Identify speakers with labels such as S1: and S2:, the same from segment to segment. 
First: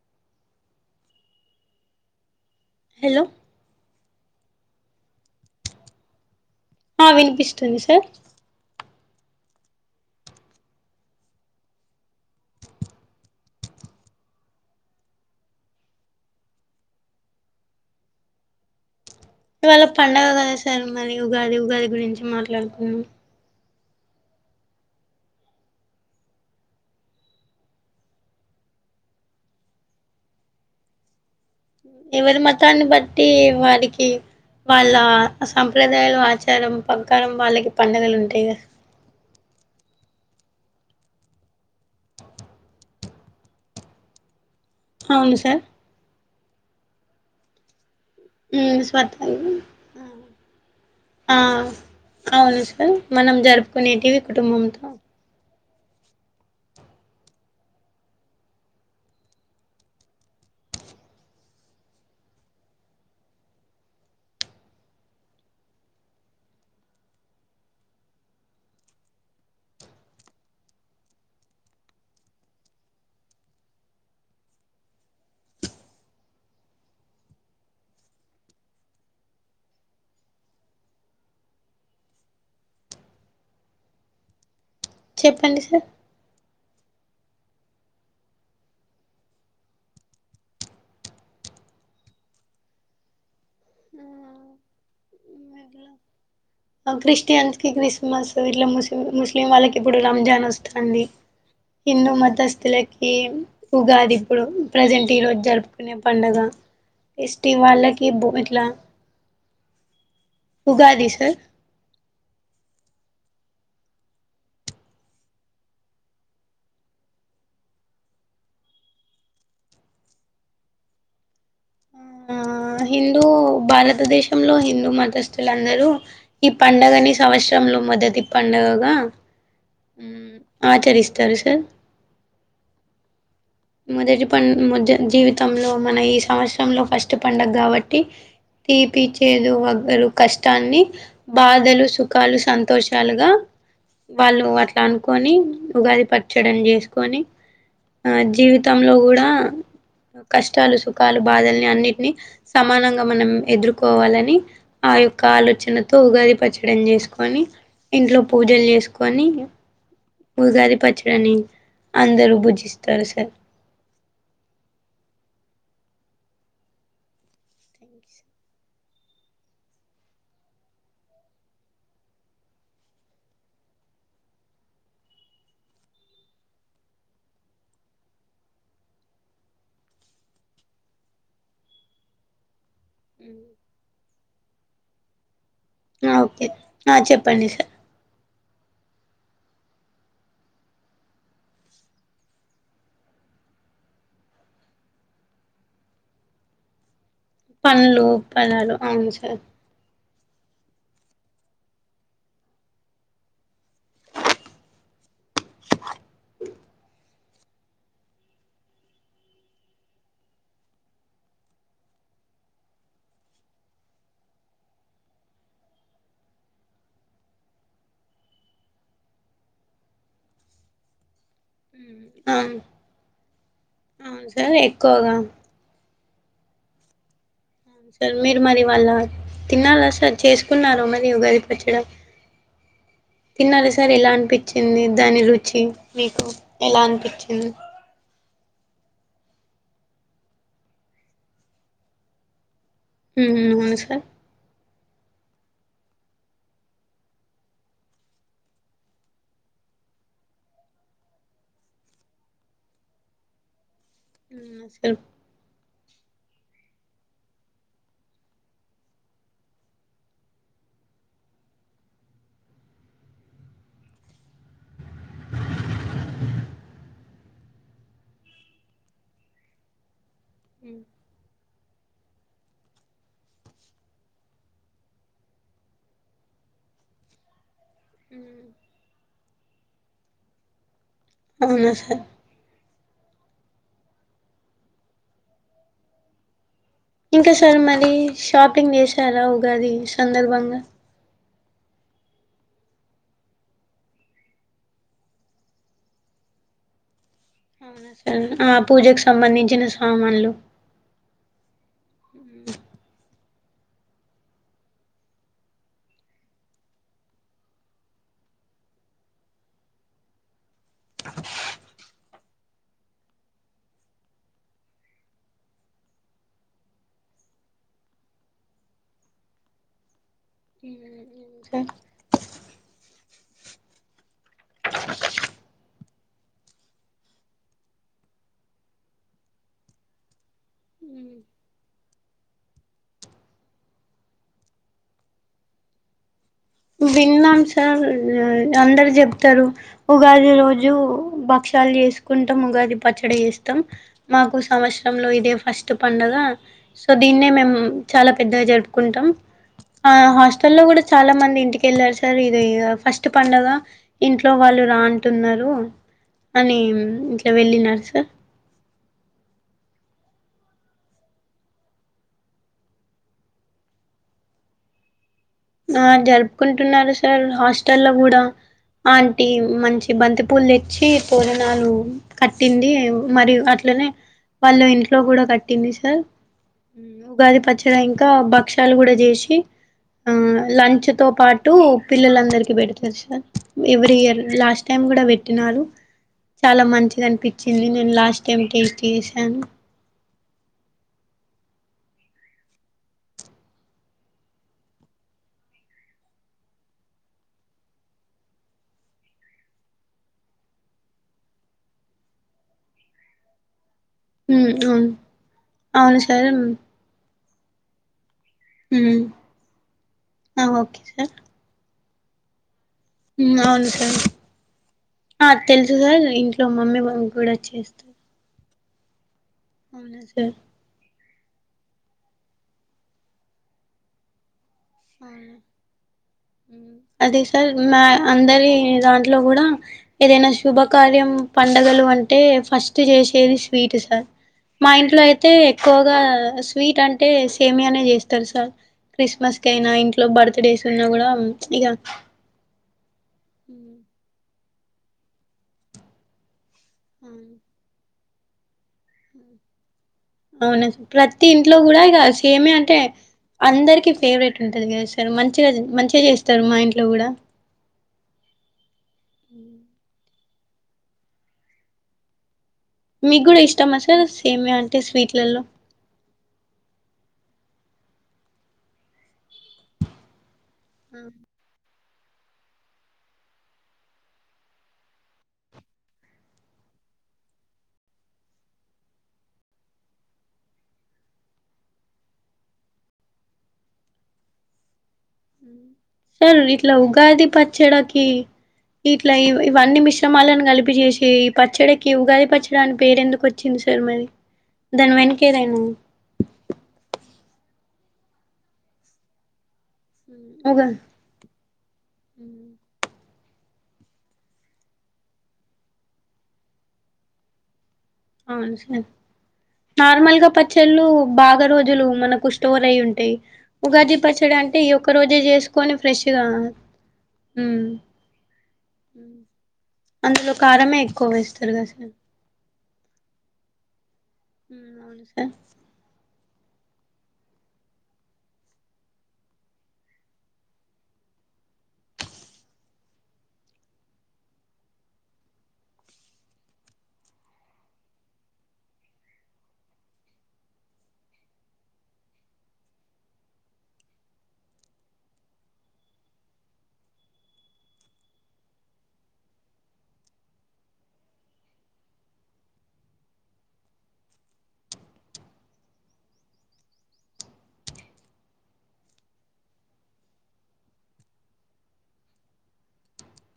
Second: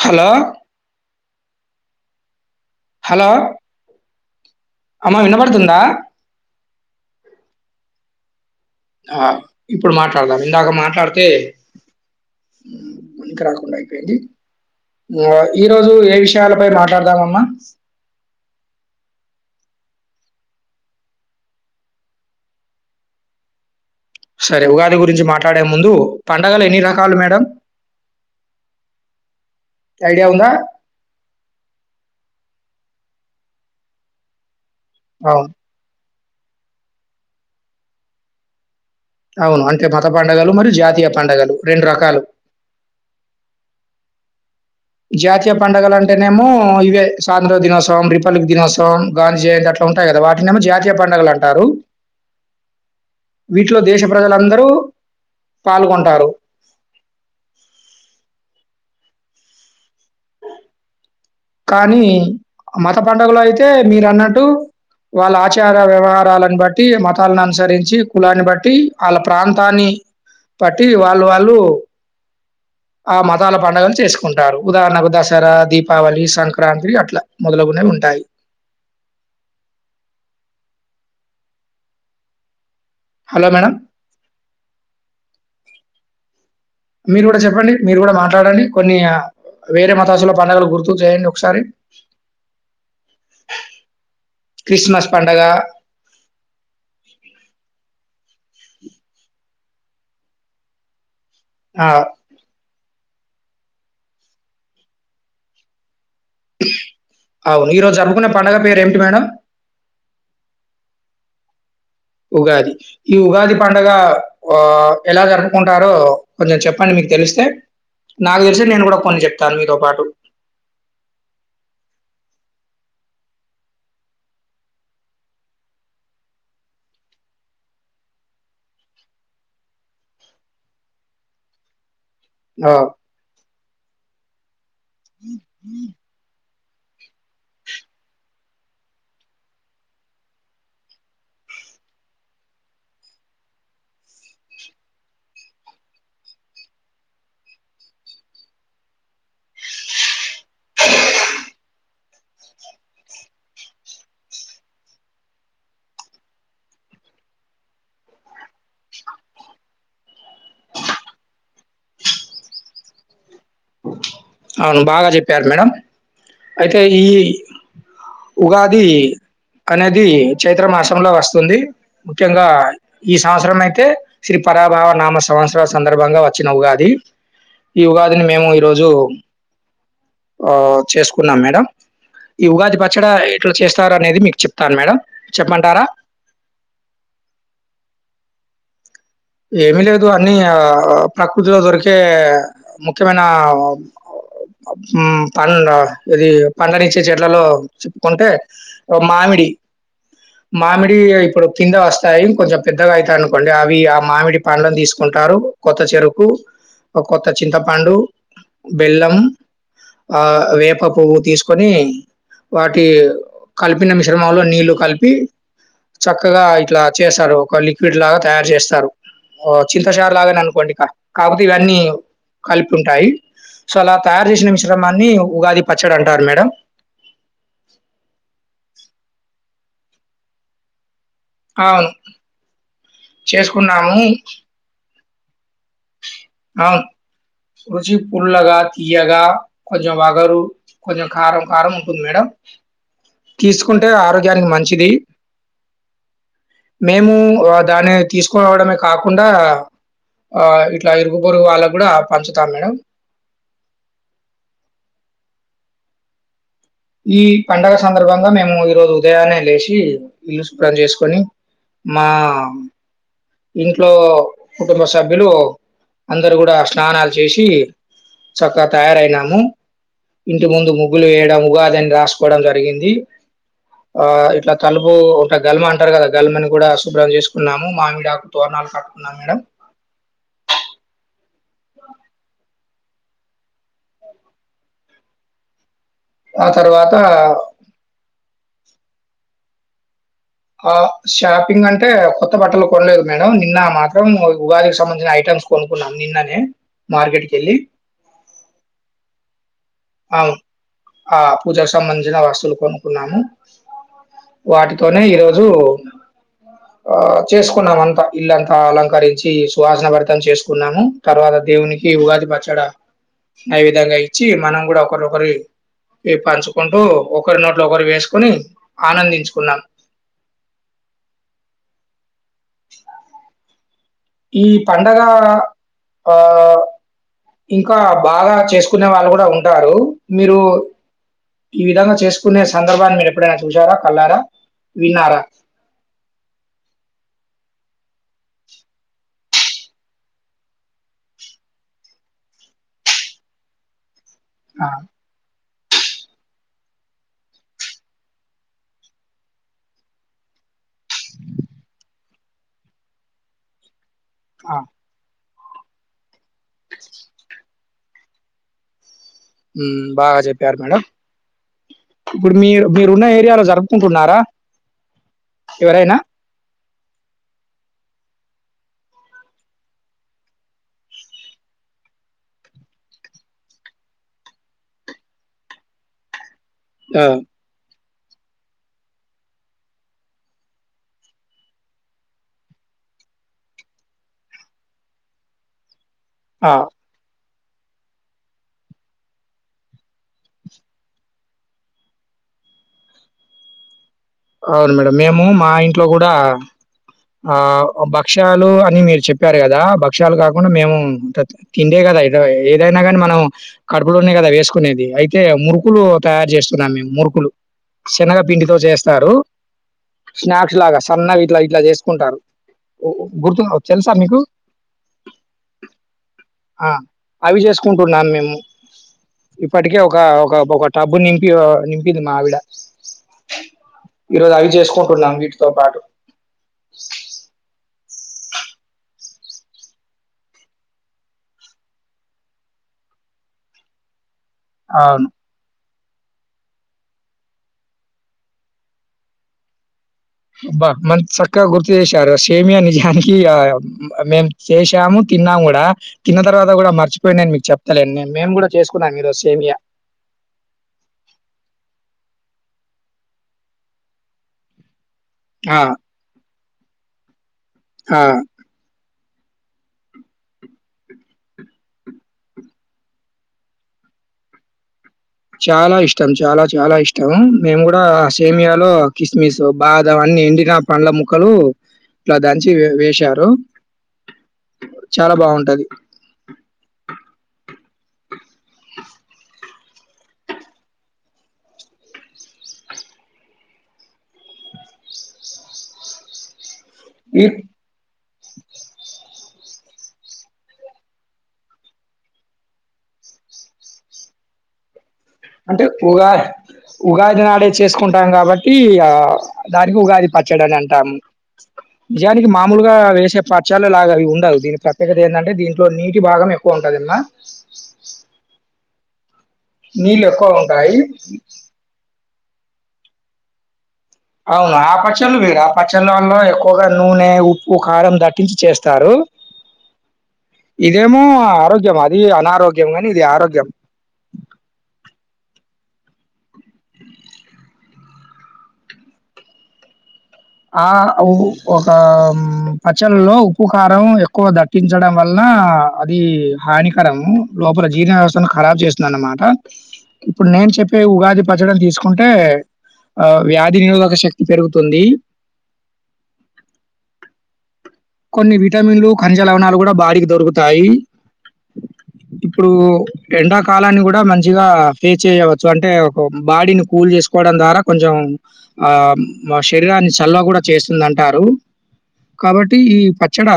S1: Hello hello అమ్మ వినపడుతుందా.
S2: ఆ వినిపిస్తుంది సార్.
S1: ఆ ఇప్పుడు మాట్లాడదాం ఇందాక మాట్లాడితే ఇకి రాకుండా అయిపోయింది. ఈరోజు ఏ విషయాలపై మాట్లాడదామమ్మా.
S2: ఇవాళ పండుగ కదా సార్ మరి ఉగాది, ఉగాది గురించి మాట్లాడుకున్నాం.
S1: సరే ఉగాది గురించి మాట్లాడే ముందు పండగలు ఎన్ని రకాలు మేడం ఐడియా ఉందా.
S2: ఎవరి మతాన్ని బట్టి వారికి వాళ్ళ
S1: అవును.
S2: సంప్రదాయాలు వ ఆచారం పక్కారం వాళ్ళకి పండగలు ఉంటాయి కద.
S1: అవును అంటే మత పండుగలు మరియు జాతీయ పంండగలు రెండు రకాలు.
S2: అవును
S1: జాతీయ
S2: సార్
S1: పండగల అంట నేము ఇవె సాయంత్ర దినోస రిపబ్లిక్
S2: ఉమ్
S1: దినోత్సవం
S2: స్వత
S1: గాంధీ జయంతి అట్లా ఉంటాయి కదా వాటినేమ జాతీయ పండుగలు
S2: ఆ
S1: అంటారు.
S2: అవును సార్ మనం
S1: వీటిలో దేశ
S2: జరుపుకునేటివి
S1: ప్రజలందరూ
S2: కుటుంబంతో
S1: పాల్గొంటారు. కానీ మత పండుగలో అయితే మీరు అన్నట్టు వాళ్ళ ఆచార వ్యవహారాలను బట్టి, మతాలను అనుసరించి కులాన్ని బట్టి, వాళ్ళ ప్రాంతాన్ని బట్టి, వాళ్ళు వాళ్ళు ఆ మతాల పండుగలు చేసుకుంటారు. ఉదాహరణకు దసరా దీపావళి సంక్రాంతి అట్లా మొదలగునే ఉంటాయి. హలో మేడం
S2: చెప్పండి సార్
S1: మీరు కూడా చెప్పండి. మీరు కూడా మాట్లాడండి కొన్ని వేరే మతాసుల పడుగలు గుర్తు చేయండి. ఒకసారి క్రిస్మస్ పండగ
S2: క్రిస్టియన్స్ క్రిస్ మస్ వీటిలో ము ముస్లిం వాళ్ళకి ఇప్పుడు రంజాన్ వస్తుంది.
S1: ఆ!
S2: ఇన్న మత అస్తిల ఈ ఉగాది ఇప్పుడు ప్రజెంట్ ఈ రోజు జరుపుకునే పండగ ఎస్టీ
S1: అవును. ఈరోజు
S2: వాళ్ళకి
S1: జరుపుకునే పండగ
S2: ఇట్లా
S1: పేరేంటి మేడం?
S2: ఉగాది సార్
S1: ఉగాది. ఈ ఉగాది పండగ ఆ ఎలా జరుపుకుంటారో కొంచెం చెప్పండి. మీకు తెలిస్తే నాకు తెలిసి నేను కూడా కొన్ని చెప్తాను మీతో పాటు.
S2: ఆ హిందూ భారతదేశంలో హిందూ మతస్థులందరూ ఈ పండగని సంవత్సరంలో మొదటి పండగగా హు ఆచరిస్తారు సార్.
S1: ఆ
S2: మొదటి పన్ ము జీవితంలో మన ఈ సమస్య లో ఫస్ట్ పండుగ కాబట్టి తీపి చేదు వగరు కష్టాన్ని బాధలు, సుఖాలు సంతోషాలుగా వాళ్ళు అట్లా అనుకొని ఉగాది పచ్చడి చేసుకొని, ఆ జీవితంలో కూడా కష్టాలు సుఖాలు బాధల్ని అన్నిటిని సమానంగా మనం ఎదుర్కోవాలని ఆ యొక్క ఆలోచనతో ఉగాది పచ్చడిని చేసుకొని ఇంట్లో పూజలు చేసుకొని ఉగాది పచ్చడన్ని అందరూ పూజిస్తారు సార్.
S1: అవును బాగా చెప్పారు మేడం అయితే ఈ ఉగాది అనేది చైత్ర మాసంలో వస్తుంది. ముఖ్యంగా ఈ సంవత్సరం అయితే శ్రీ పరాభావ నామ సంవత్సరం సందర్భంగా వచ్చిన ఉగాది. ఈ ఉగాదిని మేము ఈరోజు ఆ చేసుకున్నాం మేడం ఈ ఉగాది పచ్చడ ఎట్లా చేస్తారు. అనేది మీకు చెప్తాను మేడం. చెప్పమంటారా?
S2: ఆ ఓకే చెప్పండి సార్
S1: ఏమి లేదు అన్ని ప్రకృతిలో దొరికే ముఖ్యమైన మ్మ్ పండ్లు ఇది పండ్లని చీ చెట్లలో
S2: పండ్లు
S1: చెప్పుకుంటే
S2: ఫలాలు
S1: ఓ
S2: అవును సార్
S1: మామిడి మామిడ్ ఇయే ఇప్పుడు కింద వస్తాయి కొంచెం పెద్దగా ఐయితాయ్ అనుకోండి అవి ఆ మామిడి పండ్లని తీసుకుంటారు కొత్త చెరుకు ఒక కొత్త చింతపండు బెల్లం ఆ వేప పువ్వు తీసుకొని వాటి కలిపిన మిశ్రమాలో నీళ్లు కలిపి చక్కగా ఇట్లా చేస్తారు ఒక లిక్విడ్ లాగా తయారు చేస్తారు ఓ చింతషార్ లాగానే అనుకోండి ఇక కాకపోతే ఇవన్నీ
S2: అవును
S1: కలిపి ఉంటాయి సో అలా
S2: అవును
S1: తయారు చేసిన
S2: సార్
S1: మిశ్రమాన్ని
S2: ఎక్కువగా
S1: ఉగాది పచ్ ఎక్కడ అంటారు మేడం
S2: సార్ మీరు మరి వాళ్ళ తినాలా సార్ చేసుకున్నారు మర్ ఈ ఉగాది పచ్చడ
S1: అవును.
S2: తిన్నాలి సార్
S1: చేసుకున్నాము.
S2: ఎలా అనిపిచ్చింది దాని రుచ్ చి మీకు
S1: అవును.
S2: ఎలా అనిపిచ్చింది
S1: రుచి పుల్లగా తియ్యగా కొంచెం వగరు కొంచెం కారం కారం ఉంటుంది మేడం
S2: ఉమ్ అవును
S1: తీసుకుంటే
S2: సార్
S1: ఆరోగ్యానికి మంన్ చిది మేము ఓ దాన్ని తీసుకూరావడమే కాకుండా ఆ ఇట్లా ఇరుగు పొరుగు వాళ్ళకు కూడ పంచుతాం మేడం
S2: మ్మ్ సరూ
S1: ఈ పండగ సందర్భంగా మేము ఈరోజు ఉదయాన్నే లేచి ఇల్లు శుభ్రం చేసుకొని మా ఇంట్లో కుటుంబ సభ్యులు అందరు కూడ స్నానాలు చేసి చక్కగా తయారైనాము ఇంటి ముందు ముగ్గులు వేయడం ఉగాద్ దాన్ని రాసుకోవడం జరిగింది ఆ ఇట్లా తలుపు ఉంట గల్మ అంటారు కదా గల్మని కూడా శుభ్రం చేసుకున్నాము మామిడి తోరనాలు కట్టుకునాం మేడం
S2: అవున సార్
S1: వాస్
S2: ఇంకా సార్ మరి షాపింగ్ చేసారా ఉగాది సందర్భంగా
S1: ఆ షాక్ పింగ్ అంటే కొత్త బట్టలు కొనలేదు మేడం నిన్న మాత్రం ఉగాదికి సంబంధించిన ఐటమ్స్ కొనుకున్నాం నిన్ననే మార్కెట్ కి
S2: అవునా సార్ ఆ పూజకు సంబంధించిన సామ్
S1: అవ్న్ ఆ పూజకు సంబంధించిన ఆ వస్తువులు కొనుకున్నాము వాటితోనే ఈరోజు ఆ చేసుకున్నాము అంతా ఇల్లంతా అలంకరించి సువాసన భరితం చేసుకున్నాము తర్వాత దేవునికి ఉగాది పచ్చడ నైవేద్యంగా ఇచ్చి మనం కూడా ఒకరి ఒకరి పంచుకుంటూ ఒకరి నోట్లో ఒకరు వేసుకొని ఆనందించుకున్నాం
S2: హ్మ్ ఇంకా
S1: అవునా ఈ పండగా ఆ ఇంకా బాగా చేసుకునే వాళ్ళు కూడా ఉంటారు మీరు ఈ విధంగా చేసుకునే సందర్భాన్ని మీరు ఎప్పుడైనా చూసారా కళ్లారా విన్నారా
S2: విన్నాం సార్ అందరు చెప్తారు ఉగాది రోజు భక్షాలు చేసుకుంటాం ఉగాది పచ్చడి చేస్తాం మాకు
S1: ఆ,
S2: సంవత్సరంలో ఇదే ఫస్ట్ కొత్త పండుగ సో దినే మేం చాలా పెద్దగా జరుపుకుంటాం హాస్టల్లో కూడా చాలా మంది ఇంటికి వెళ్ళాలి సార్ ఇదే ఫస్ట్ పండగ ఇంట్లో
S1: ఆ,
S2: వాళ్ళు రా అంటున్నారు అని ఇట్లా వెళ్ళిన్నారు సార్
S1: హు బాగా చెప్పారు మేడం ఇప్పుడు మీరు మీరున్న ఏరియాలో జరుపుకుంటున్నారా
S2: ఆ
S1: ఎవరైనా
S2: జరుపుకుంట్ ఉంటున్నారు సార్ హాస్టల్లో కూడా ఆంటీ మంచి బంతి పూలు తెచ్చి పూరానాలు కట్టింది మరియు అట్లనే వాళ్ళు ఇంట్లో కూడా కట్టింది సార్ హు
S1: ఆ
S2: ఉగాది పచ్చడ ఇంక బక్షాలు కూడా చేసి ఆ లంచ్ తో పాటు పిల్లలందరికి పెడతారు sir every year last time కూడా పెట్టినారు
S1: ఆ,
S2: చాలా మంచిది అనిపి చిల్లి నీను లాస్ట్ టైం టేస్ట్ చేశాను
S1: అవును మేడం మేము మా ఇంట్లో కూడా ఆ భక్షాలు అని మీరు చెప్పారు కదా భక్షాలు కాకుండా మేము ఇంకా తిండే కదా ఏదైనా కానీ మనం కడుపులోనే కదా
S2: అవును
S1: వేసుకునేది అయితే మురుకులు
S2: అవును సార్
S1: తయారు చేస్తున్నాం మేము మురుకులు శనగా పిండితో చే సారు స్నాక్స్ లాగా సన్నగా ఇట్లా ఇట్లా చే ఉంటారు
S2: హు అవును సార్ ఆ తెలుసు సార్ ఇంట్లో
S1: ఆ
S2: మమ్మీ వాళ్ళు కూడా
S1: అవి
S2: చేస్తారు
S1: చేసుకుంటున్నాం మేము ఇప్పటికే ఒక
S2: అవునా సార్
S1: ఒక ఒక టబు నింపి ఇగో నింపిది మా ఆవిడ ఈ రోజు ఆయ్ చేసు
S2: హు అది సార్ మా అందరి దాంట్లో కూడా ఏదైనా శుభాకార్యం పండగలు అంటే ఫస్ట్ చేసేది స్వీట్ సార్ మా ఇంట్లో
S1: అవును
S2: అయితే ఎక్కువ స్వీట్ అంటే ఏమిటనే చేస్తారు సార్ క్రిస్మస్ కీ
S1: బ్బా మంత్ చక్కగా గుర్తుచేశారు సేమీయా నిజ గా మేమ్ చేసాము తిన్నాము కూడా తిన్న తర్వాత కూడా మర్చిపోయి మీకు చెప్తా లేను మీకు మేము కూడా చేసుకున్నాం ఈరోజు సేమియా
S2: అవునా సార్ ప్రతి ఇంట్లో కూడా ఇక సేమే అంటే అందరికిీ ఫేవరెట్ ఉంటది మంచిగా
S1: ఆ!
S2: మంచిగా చేస్తా స్తారు మా ఇంట్లో కూడా
S1: ఆ
S2: హు మీ కూడా ఇష్టం అ సార్ సేమియా అంటే స్వీట్లలో
S1: చాలా ఇష్టం చాలా చాలా ఇష్టం మేము కూడా సేమియాలో కిస కిస్మిస్ బాదం అన్ని ఎండిన పండ్ల
S2: ఆ
S1: ముక్కలు ఇట్లా దంచి వేశారు చాలా బాగుంటది
S2: హు సార్ ఇట్లా
S1: ఈ
S2: ఉగాది పచ్చడాకి ఇట ఇట్లా ఇవన్నీ మిశ్రమాలను కలిపి చేేసి ఈ పచ్చడికి ఉగాది పచ్చడి అని పేరు ఎందుకు వచ్చింది సార్ మరి దాని వెనుక
S1: అంటే ఉగా ఉగాదినాడే చేసుకుంటాం కాబట్టి ఆ దానికి ఉగాది పచ్చడి అని
S2: ఉగా
S1: అంటాము నిజానికి మామూలుగా వేసే పచ్చలు లాగా ఇవి ఉండవు దీనికి ప్రత్యేకత ఏంటంటే దీంట్లో నీటి భాగం ఎక్కువ ఉంటది ఇళ్ల,
S2: అవున సార్
S1: నీళ్ళు
S2: నార్మల్ గా
S1: ఎక్కువ ఉంటాయి
S2: పచ్చళ్ళు బాగా రోజులు మనకు ఎక్కువ స్టోర్ అయ్యి ఉంటాయి ఉగాది పచ్చడి
S1: అవును
S2: అంటే ఈ
S1: ఆ
S2: ఒక్క
S1: పచ్చళ్ళు
S2: రోజే
S1: వేరు ఆ
S2: చేసుకొని ఫ్రెష్
S1: పచ్చళ్ళల్లో
S2: గా
S1: ఎక్కువగా నూనె ఉప్పు
S2: ఉమ్
S1: కారం దట్టిచ్చి చేస్తారు,
S2: అందులో కారమే
S1: ఇదేమో
S2: ఎక్కువ వేస్తారు కదా
S1: ఆరోగ్యం
S2: సార్
S1: అది అనారోగ్యం గాని ఇది ఆరోగ్యం
S2: ఊ అవును సార్,
S1: ఆ ఒక పచ్చలలో ఉప్పు కారం ఎక్కువ దట్టించడం వల్లన అది హానికరము లోపల జీర్ణ వ్యవస్థను ఖరాబ్ చేస్తుంది అన్నమాట ఇప్పుడు నేను చెప్పే ఉగాది పచ్చడిని తీసుకుంటే ఆ వ్యాధి నిరోధక శక్తి పెరుగుతుంది, కొన్ని విటమిన్లు ఖనిజ లవణాలు కూడా బాడీకి దొరుకుతాయి ఇప్పుడు ఎండాకాలాన్ని. కూడా మంచిగా ఫేస్ చేయవచ్చు అంటే ఒక బాడీని కూల్ చేసుకోవడం ద్వారా కొంచెం. ఆ మా శరీరాన్ని చల్వ కూడా చేస్తుంది అంటారు కాబట్టి టి ఈ పచ్చడా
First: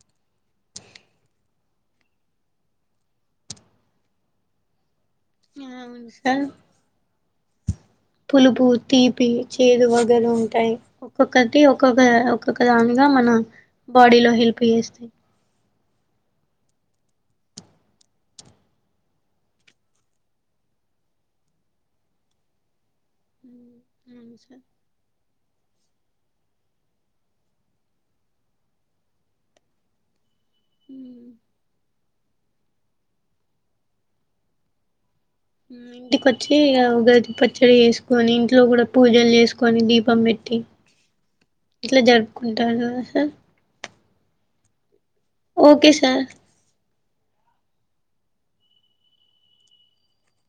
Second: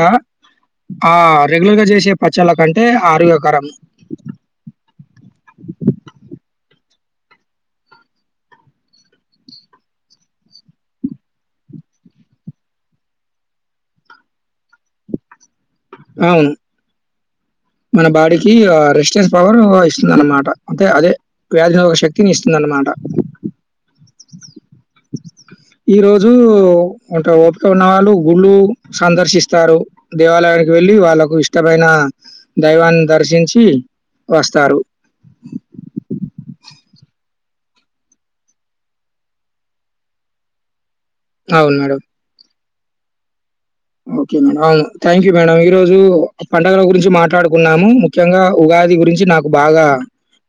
S1: ఆ రెగ్యులర్గా చేసే పచ్చళ్ళ కంటే ఆరోగ్యకరం
S2: అవును సార్ పులుపు తీపి చేదు వగర ఉంటాయి ఒక్కొక్కటి ఒక్కొక్క ఒక్కొక్క దానిగా మన బాడీలో హెల్ప్ చేస్తాయి
S1: అవును మన బాడీకి రెసిస్టెన్స్ పవర్ ఇస్తుంది అన్నమాట అంటే అదే వ్యాధినిరోధక శక్తిని ఇస్తుంది అన్నమాట,
S2: అవును సార్
S1: ఈ రోజు ఉంటే ఓపిక ఉన్న వాళ్ళు గుళ్ళు సందర్శిస్తారు దేవాలయానికి వెళ్ళి వాళ్ళకు ఇష్టమైన దైవాన్ని దర్శించి వస్తారు
S2: ఇంటికొచ్చి ఉగాది పచ్చడి చేసుకొని ఇంట్లో కూడా పూజలు చేసుకొని దీపం పెట్టి,
S1: అవును మేడం.
S2: ఇట్లా జరుపుకు తర్వాత
S1: okay madam thank you madam ఈ
S2: ఓకే
S1: రోజు
S2: సార్
S1: పండగల గురించి మాట్లాడుకున్నాము ముఖ్యంగా ఉగాది గురించి నాకు బాగా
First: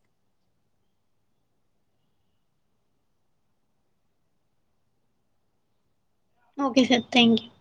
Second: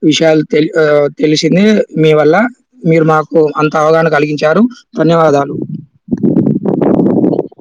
S1: విషయాలు తె తెలిసింది మీ వల్ల మీరు మాకు అంత అవగాహన కలిగించారు ధన్యవాదాలు
S2: ఓకే సార్ థ్యాంక్ యూ